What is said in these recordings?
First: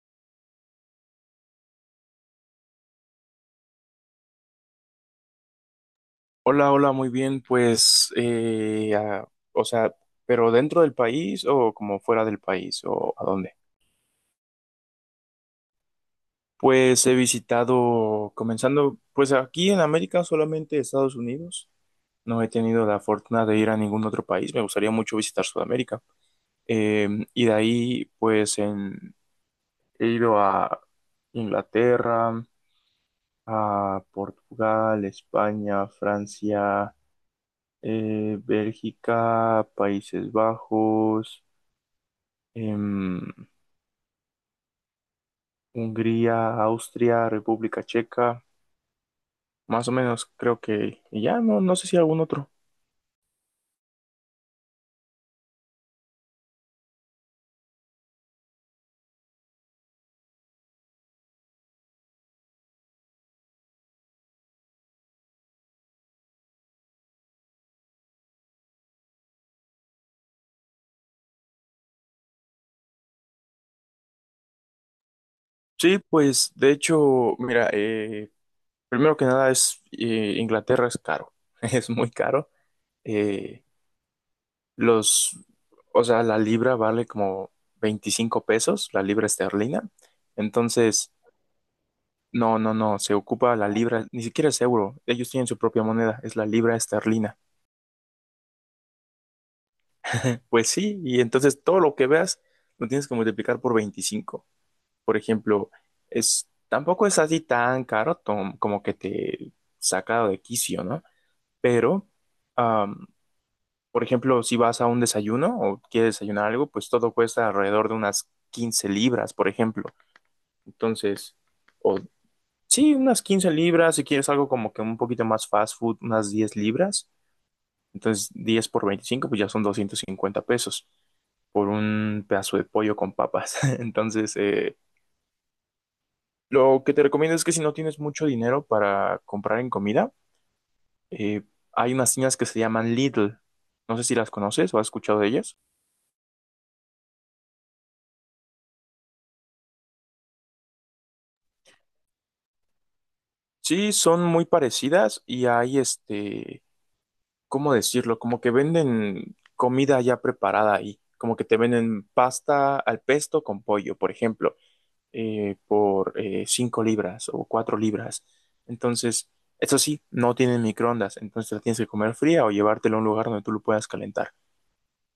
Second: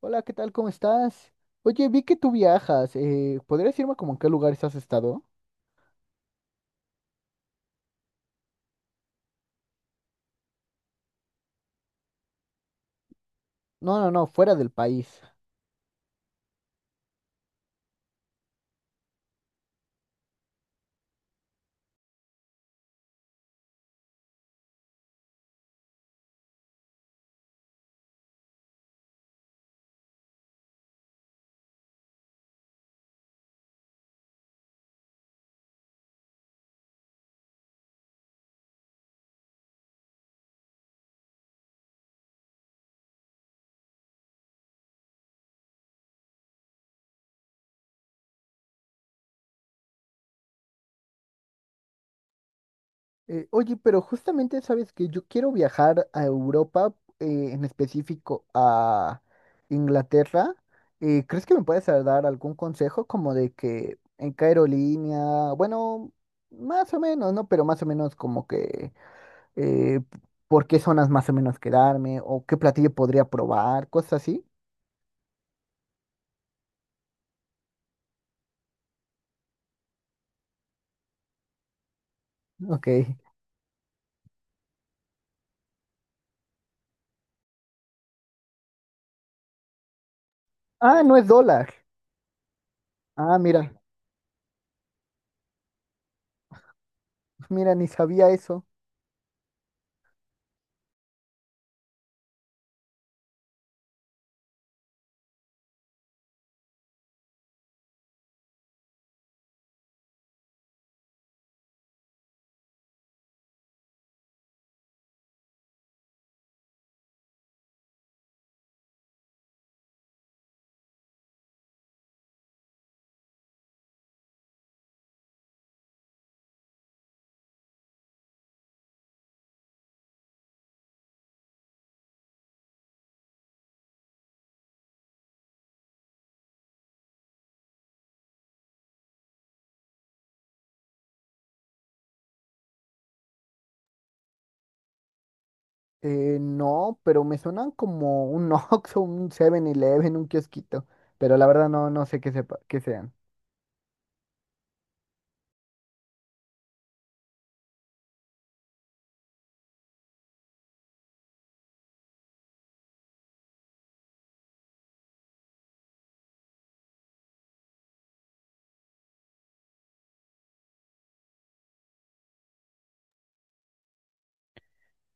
Hola, ¿qué tal? ¿Cómo estás? Oye, vi que tú viajas. ¿Podrías decirme como en qué lugares has estado? Hola, hola, muy bien, pues, o sea, ¿pero dentro del país o como fuera del país o a dónde? No, no, no, fuera del país. Pues he visitado, comenzando, pues aquí en América solamente Estados Unidos. No he tenido la fortuna de ir a ningún otro país. Me gustaría mucho visitar Sudamérica. Eh, y de ahí, pues, he ido a Inglaterra, a Portugal, España, Francia, Bélgica, Países Bajos. em, Hungría, Austria, República Checa, más o menos creo que y ya, no, no sé si algún otro. Oye, pero justamente sabes que yo quiero viajar a Europa, en específico a Inglaterra. ¿Crees que me puedes dar algún consejo como de que en qué aerolínea? Bueno, más o menos, ¿no? Pero más o menos como que eh, por qué zonas más o menos quedarme o qué platillo podría probar, cosas así. Sí, pues de hecho, mira, primero que nada es Inglaterra es caro, es muy caro. Ok. Eh, los, o sea, la libra vale como 25 pesos, la libra esterlina. Ah, Entonces, no es dólar. no, no, no, se Ah, ocupa la mira, libra, ni siquiera es euro, ellos tienen su propia moneda, es la libra esterlina. mira, ni sabía eso. Pues sí, y entonces todo lo que veas lo tienes que multiplicar por 25. Por ejemplo, tampoco es así tan caro como que te saca de quicio, ¿no? Pero, am, por ejemplo, si vas a un desayuno o quieres desayunar algo, pues todo cuesta alrededor de unas 15 libras, por ejemplo. Entonces, o sí, unas 15 libras, si quieres algo como que un poquito más fast food, unas 10 libras. Entonces, 10 por 25 pues ya son 250 pesos por un pedazo de pollo con papas. Entonces, lo que te recomiendo es que si no tienes mucho dinero para comprar en comida, eh, hay unas tiendas que se llaman Lidl. No sé si las conoces o has escuchado de ellas. No, pero me suenan como un Oxxo, un Seven eleven un kiosquito. Pero la verdad no, no sé qué sepa, qué sean. Sí, son muy parecidas y hay este, ¿cómo decirlo? Como que venden comida ya preparada ahí. Como que te venden pasta al pesto con pollo, por ejemplo. Por 5 libras o 4 libras. Entonces, eso sí, no tienen microondas, entonces la tienes que comer fría o llevártela a un lugar donde tú lo puedas calentar.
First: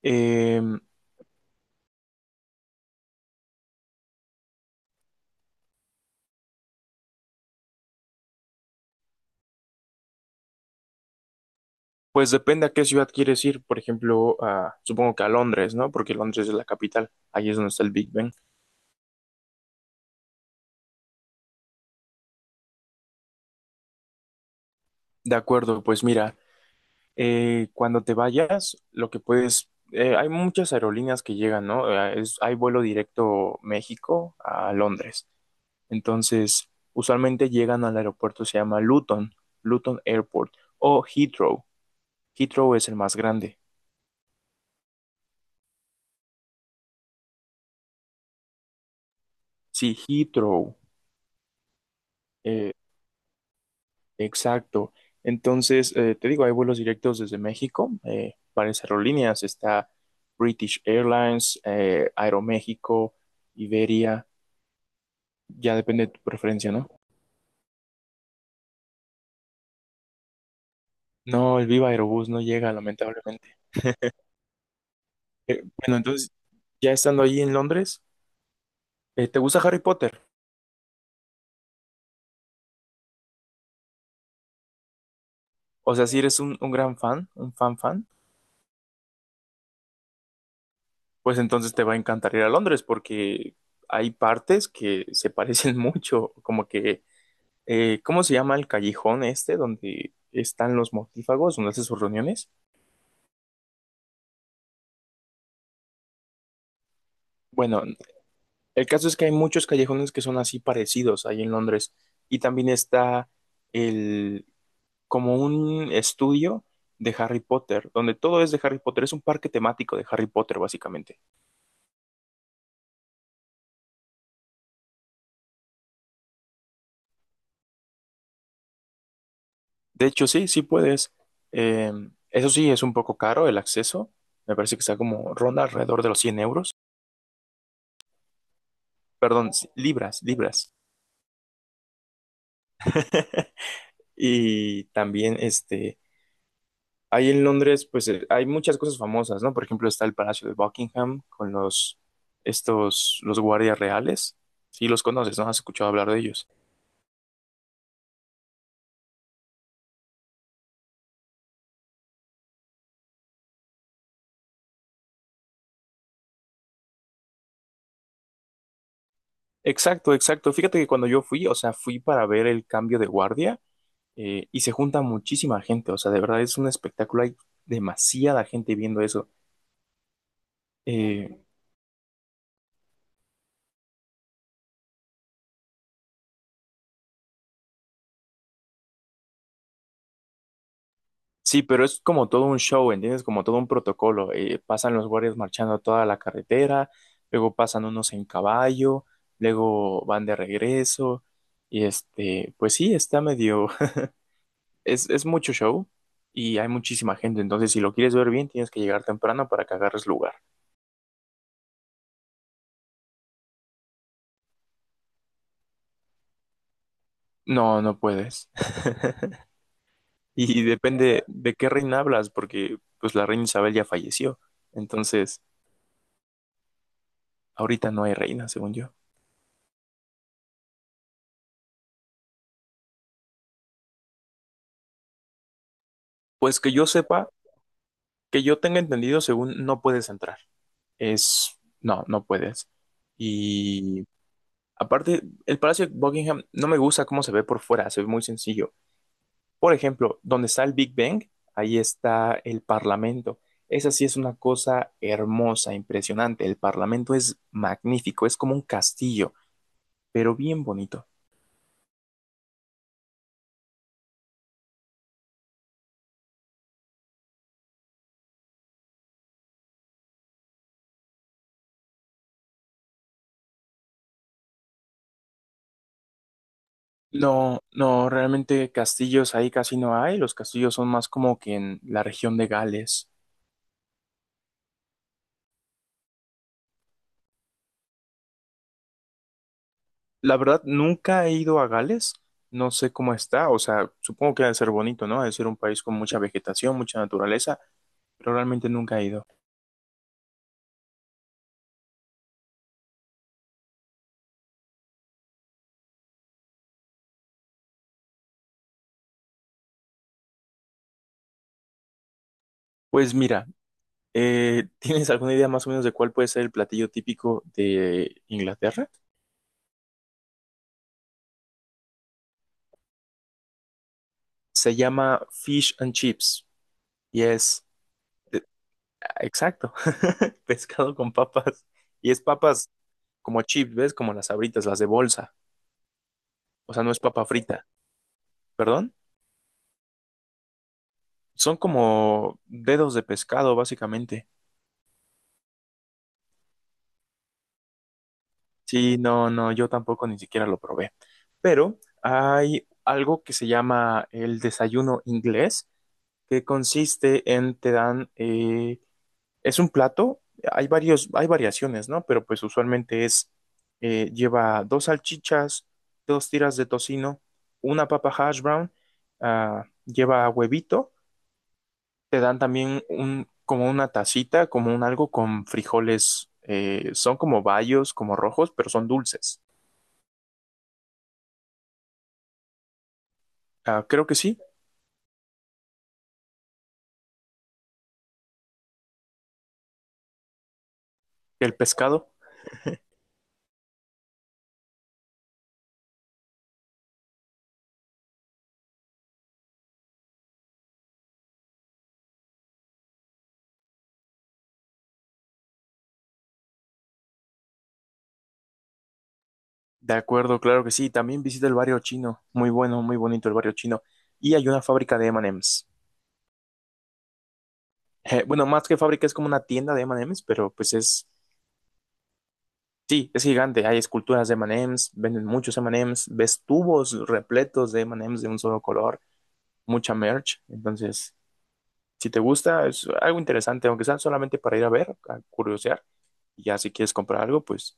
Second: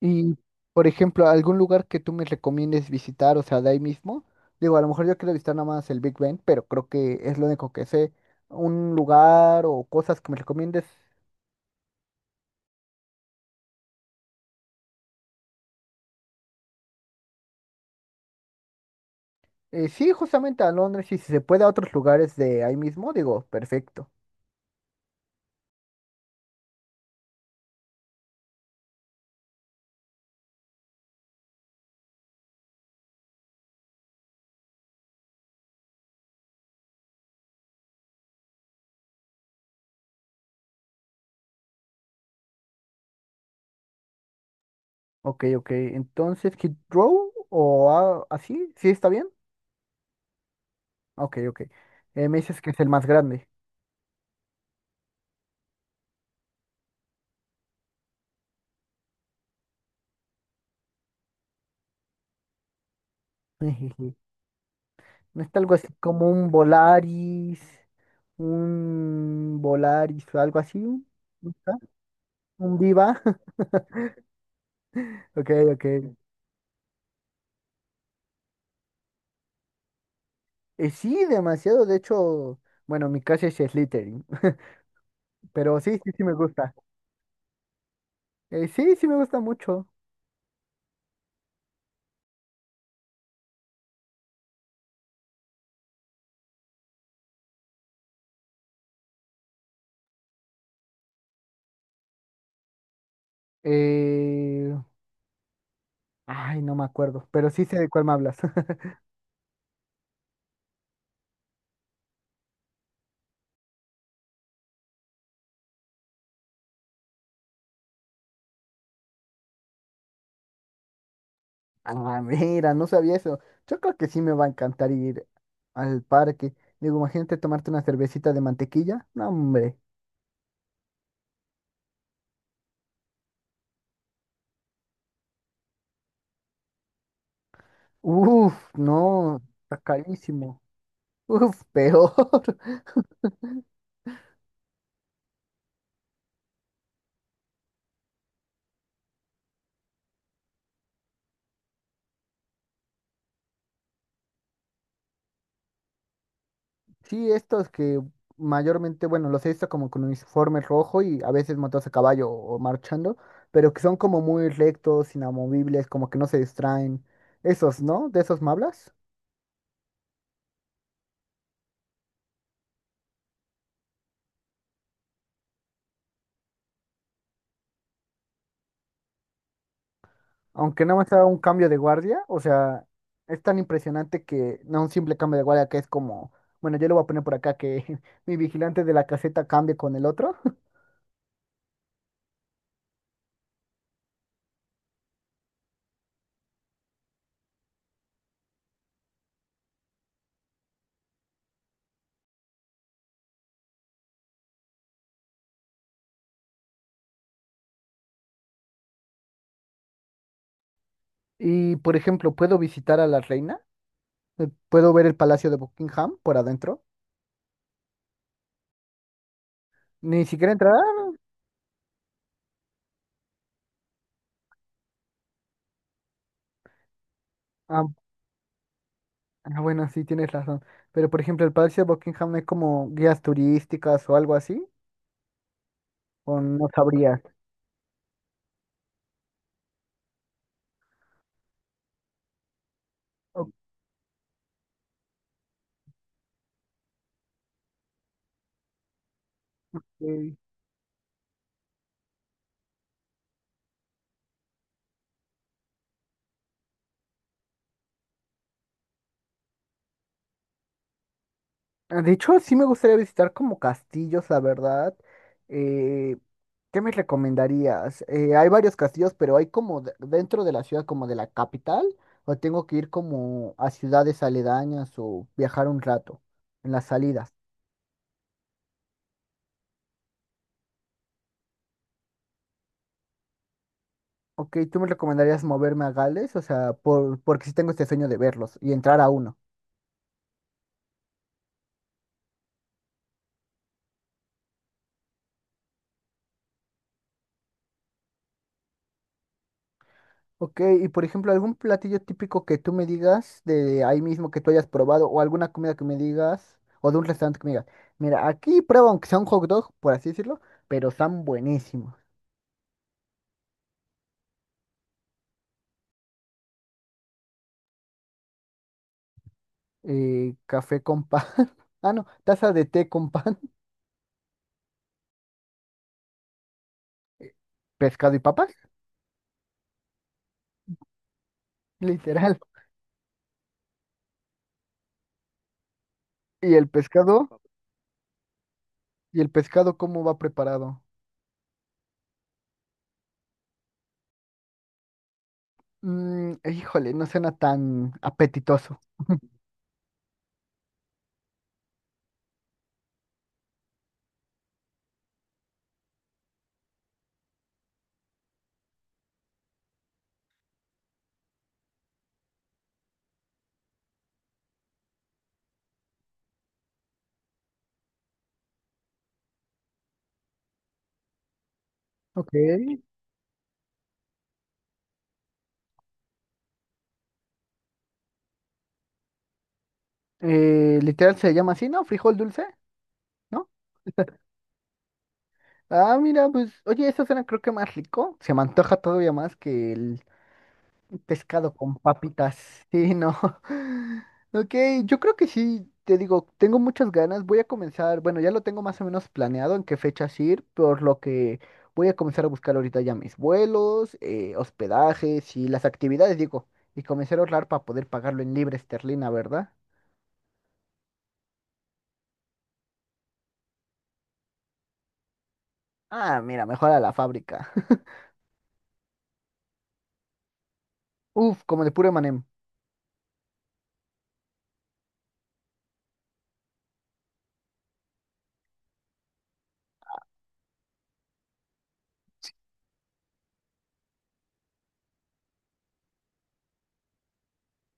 Y, Eh, por ejemplo, algún lugar que tú me recomiendes visitar, o sea, de ahí mismo. Digo, a lo mejor yo quiero visitar nada más el Big Ben, pero creo que es lo único que sé. Un lugar o cosas que me recomiendes. pues depende a qué ciudad quieres ir, por ejemplo, supongo que a Londres, ¿no? Porque Londres es la capital, ahí es donde está el Big Ben. Sí, justamente a Londres y si se puede a otros lugares de ahí mismo, digo, perfecto. De acuerdo, pues mira, cuando te vayas, lo que puedes, hay muchas aerolíneas que llegan, ¿no? Hay vuelo directo México a Londres. Entonces, usualmente llegan al aeropuerto, se llama Luton, Luton Airport o Heathrow. Heathrow es el más grande. Ok, ok. Entonces, Hit Row o a- así, ¿sí está bien? Sí, Heathrow, Ok, ok. Me dices que eh, es el más grande. exacto. Entonces, te digo, hay vuelos directos desde México, varias aerolíneas, está British Airlines, Aeroméxico, Ejiji. Iberia, ¿No está algo ya así depende de tu como preferencia, ¿no? Un Volaris o algo así? ¿No No, el está? Viva Aerobús no llega, ¿Un Viva? lamentablemente. Ok, Eh, ok. bueno, entonces, ya estando allí en Londres, ¿te gusta Harry Potter? Sí, demasiado. De hecho, bueno, mi casa es Slytherin. Pero O sí, sea, sí, si sí me eres un gusta. gran fan, un fan fan, Sí, sí me gusta mucho. pues entonces te va a encantar ir a Londres porque hay partes que se parecen mucho, como que, ¿cómo se llama el callejón este donde están los mortífagos, donde hacen sus reuniones? Eh, Ay, no me acuerdo. Pero sí sé Bueno, de cuál me hablas. el caso es que hay muchos callejones que son así parecidos ahí en Londres y también está el, como un estudio de Harry Potter, donde todo es de Harry Potter, es un parque temático de Harry Potter básicamente. Ah, mira, no sabía eso. Yo creo que sí me va a encantar ir al parque. Digo, imagínate tomarte una cervecita de mantequilla. No, hombre. De hecho, sí, sí puedes. Eh, eso sí, es un poco caro el acceso. Me parece que está como ronda alrededor de los 100 euros. Uf, no, Perdón, sí, está libras, carísimo. libras. Uf, peor. Y también, este, ahí en Londres, pues hay muchas cosas famosas, ¿no? Por ejemplo, está el Palacio de Buckingham con estos, los guardias reales. Sí, los conoces, ¿no? Has escuchado hablar de ellos. Sí, estos que mayormente, bueno, los he visto como con uniforme rojo y a veces montados a caballo o marchando, pero que son como muy rectos, inamovibles, como que no se distraen. Esos, ¿no? ¿De esos me hablas? Exacto, exacto. Fíjate que cuando yo fui, o sea, fui para ver el cambio de guardia y se junta muchísima gente, o sea, de verdad es un espectáculo, hay demasiada gente viendo eso. Aunque nada más sea un Eh, cambio de guardia, o sea, es tan impresionante que no un simple cambio de guardia que es como, bueno, yo lo voy a poner por acá que mi vigilante de la caseta cambie con el otro. sí, pero es como todo un show, ¿entiendes? Como todo un protocolo. Pasan los guardias marchando toda la carretera, luego pasan unos en caballo, luego van de regreso, y este, pues sí, está medio, es mucho show. Y hay muchísima gente, entonces si lo quieres ver bien, tienes que llegar temprano para que agarres lugar. Y por ejemplo, puedo visitar a la reina, puedo ver el palacio de Buckingham por adentro, No, no puedes. ni siquiera Y entrar. depende de qué reina hablas, porque pues la reina Isabel ya falleció. Entonces, Ah, ahorita no hay reina, según yo. ah, bueno, sí, tienes razón. Pero por ejemplo, el palacio de Buckingham no es como guías turísticas o algo así, o Pues no que yo sabrías. sepa, que yo tenga entendido, según no puedes entrar. Es, no, no puedes. Ok. Y aparte, el Palacio de Buckingham no me gusta cómo se ve por fuera, se ve muy sencillo. Por ejemplo, donde está el Big Bang, ahí está el Parlamento. Esa sí es una cosa hermosa, impresionante. El Parlamento es magnífico, es como un castillo, pero bien bonito. Ah, de hecho, sí me gustaría visitar como castillos, la verdad. Eh, ¿Qué me recomendarías? Hay varios castillos, pero hay como dentro de la ciudad, como de la capital, o tengo que ir como a ciudades aledañas o viajar un rato en las salidas. No, no, realmente castillos ahí casi no hay, los castillos son más como que en la región de Gales. Ok, ¿tú me recomendarías moverme a Gales? O sea, porque sí tengo este sueño de verlos y entrar a uno. La verdad, nunca he ido a Gales, no sé cómo está, o sea, supongo que debe ser bonito, ¿no? Debe ser un país con mucha vegetación, mucha naturaleza, pero realmente nunca he ido. Ok, y por ejemplo, algún platillo típico que tú me digas de ahí mismo que tú hayas probado, o alguna comida que me digas, o de un restaurante que me digas, mira, aquí prueba aunque sea un hot dog, por así decirlo, pero están buenísimos. Pues mira, ¿tienes alguna idea más o menos de cuál puede ser el platillo típico de Inglaterra? Café con pan, ah, no, taza de té con pan, Se llama fish and chips y es, pescado y eh, papas, exacto, pescado con papas y es literal. papas como chips, ¿ves? Como las abritas, las de bolsa. ¿Y el O sea, no es papa pescado? frita, ¿perdón? ¿Y el pescado cómo va preparado? Son como dedos de pescado, básicamente. Mm, híjole, no suena tan apetitoso. Sí, no, no, yo tampoco ni siquiera lo probé. Pero hay algo que se llama el desayuno inglés, que consiste en te dan, es un plato, hay varios, hay variaciones, ¿no? Pero pues usualmente es, lleva dos salchichas, dos tiras de tocino, una papa hash brown, ah, lleva huevito te Ok. dan también como una tacita, como un algo con frijoles, son como bayos, como rojos, pero son dulces. Literal se llama así, ¿no? Frijol dulce, ¿no? Ah, creo que sí, Ah, mira, pues, oye, eso suena creo que más rico. Se me antoja todavía más que el el pescado con pescado. papitas. Sí, no. Ok, yo creo que sí, te digo, tengo muchas ganas. Voy a comenzar, bueno, ya lo tengo más o menos planeado en qué fechas ir, por lo que voy a comenzar a buscar ahorita ya mis vuelos, hospedajes y las actividades, digo, y comenzar a ahorrar para poder pagarlo en libre esterlina, ¿verdad? De acuerdo, claro que sí. También visita el barrio chino. Muy bueno, muy bonito el barrio chino. Y hay una fábrica de M&M's. Ah, mira, mejor a la fábrica. Bueno, más que fábrica es como una tienda de M&M's, pero pues es, Uf, como de puro manem. sí, es gigante. Hay esculturas de M&M's, venden muchos M&M's, ves tubos repletos de M&M's de un solo color, mucha merch. Entonces, si te gusta, es algo interesante, aunque sea solamente para ir a ver, a curiosear. Y ya si quieres comprar algo, pues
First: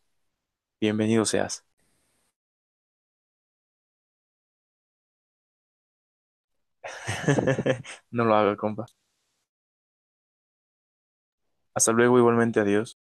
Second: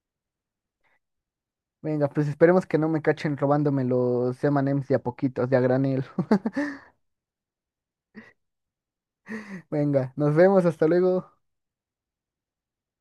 bienvenido seas. Venga, pues esperemos que no me cachen robándome los M&M's de a poquitos, de a granel. No lo haga, compa. Venga, nos vemos, hasta luego. Hasta luego, igualmente, adiós.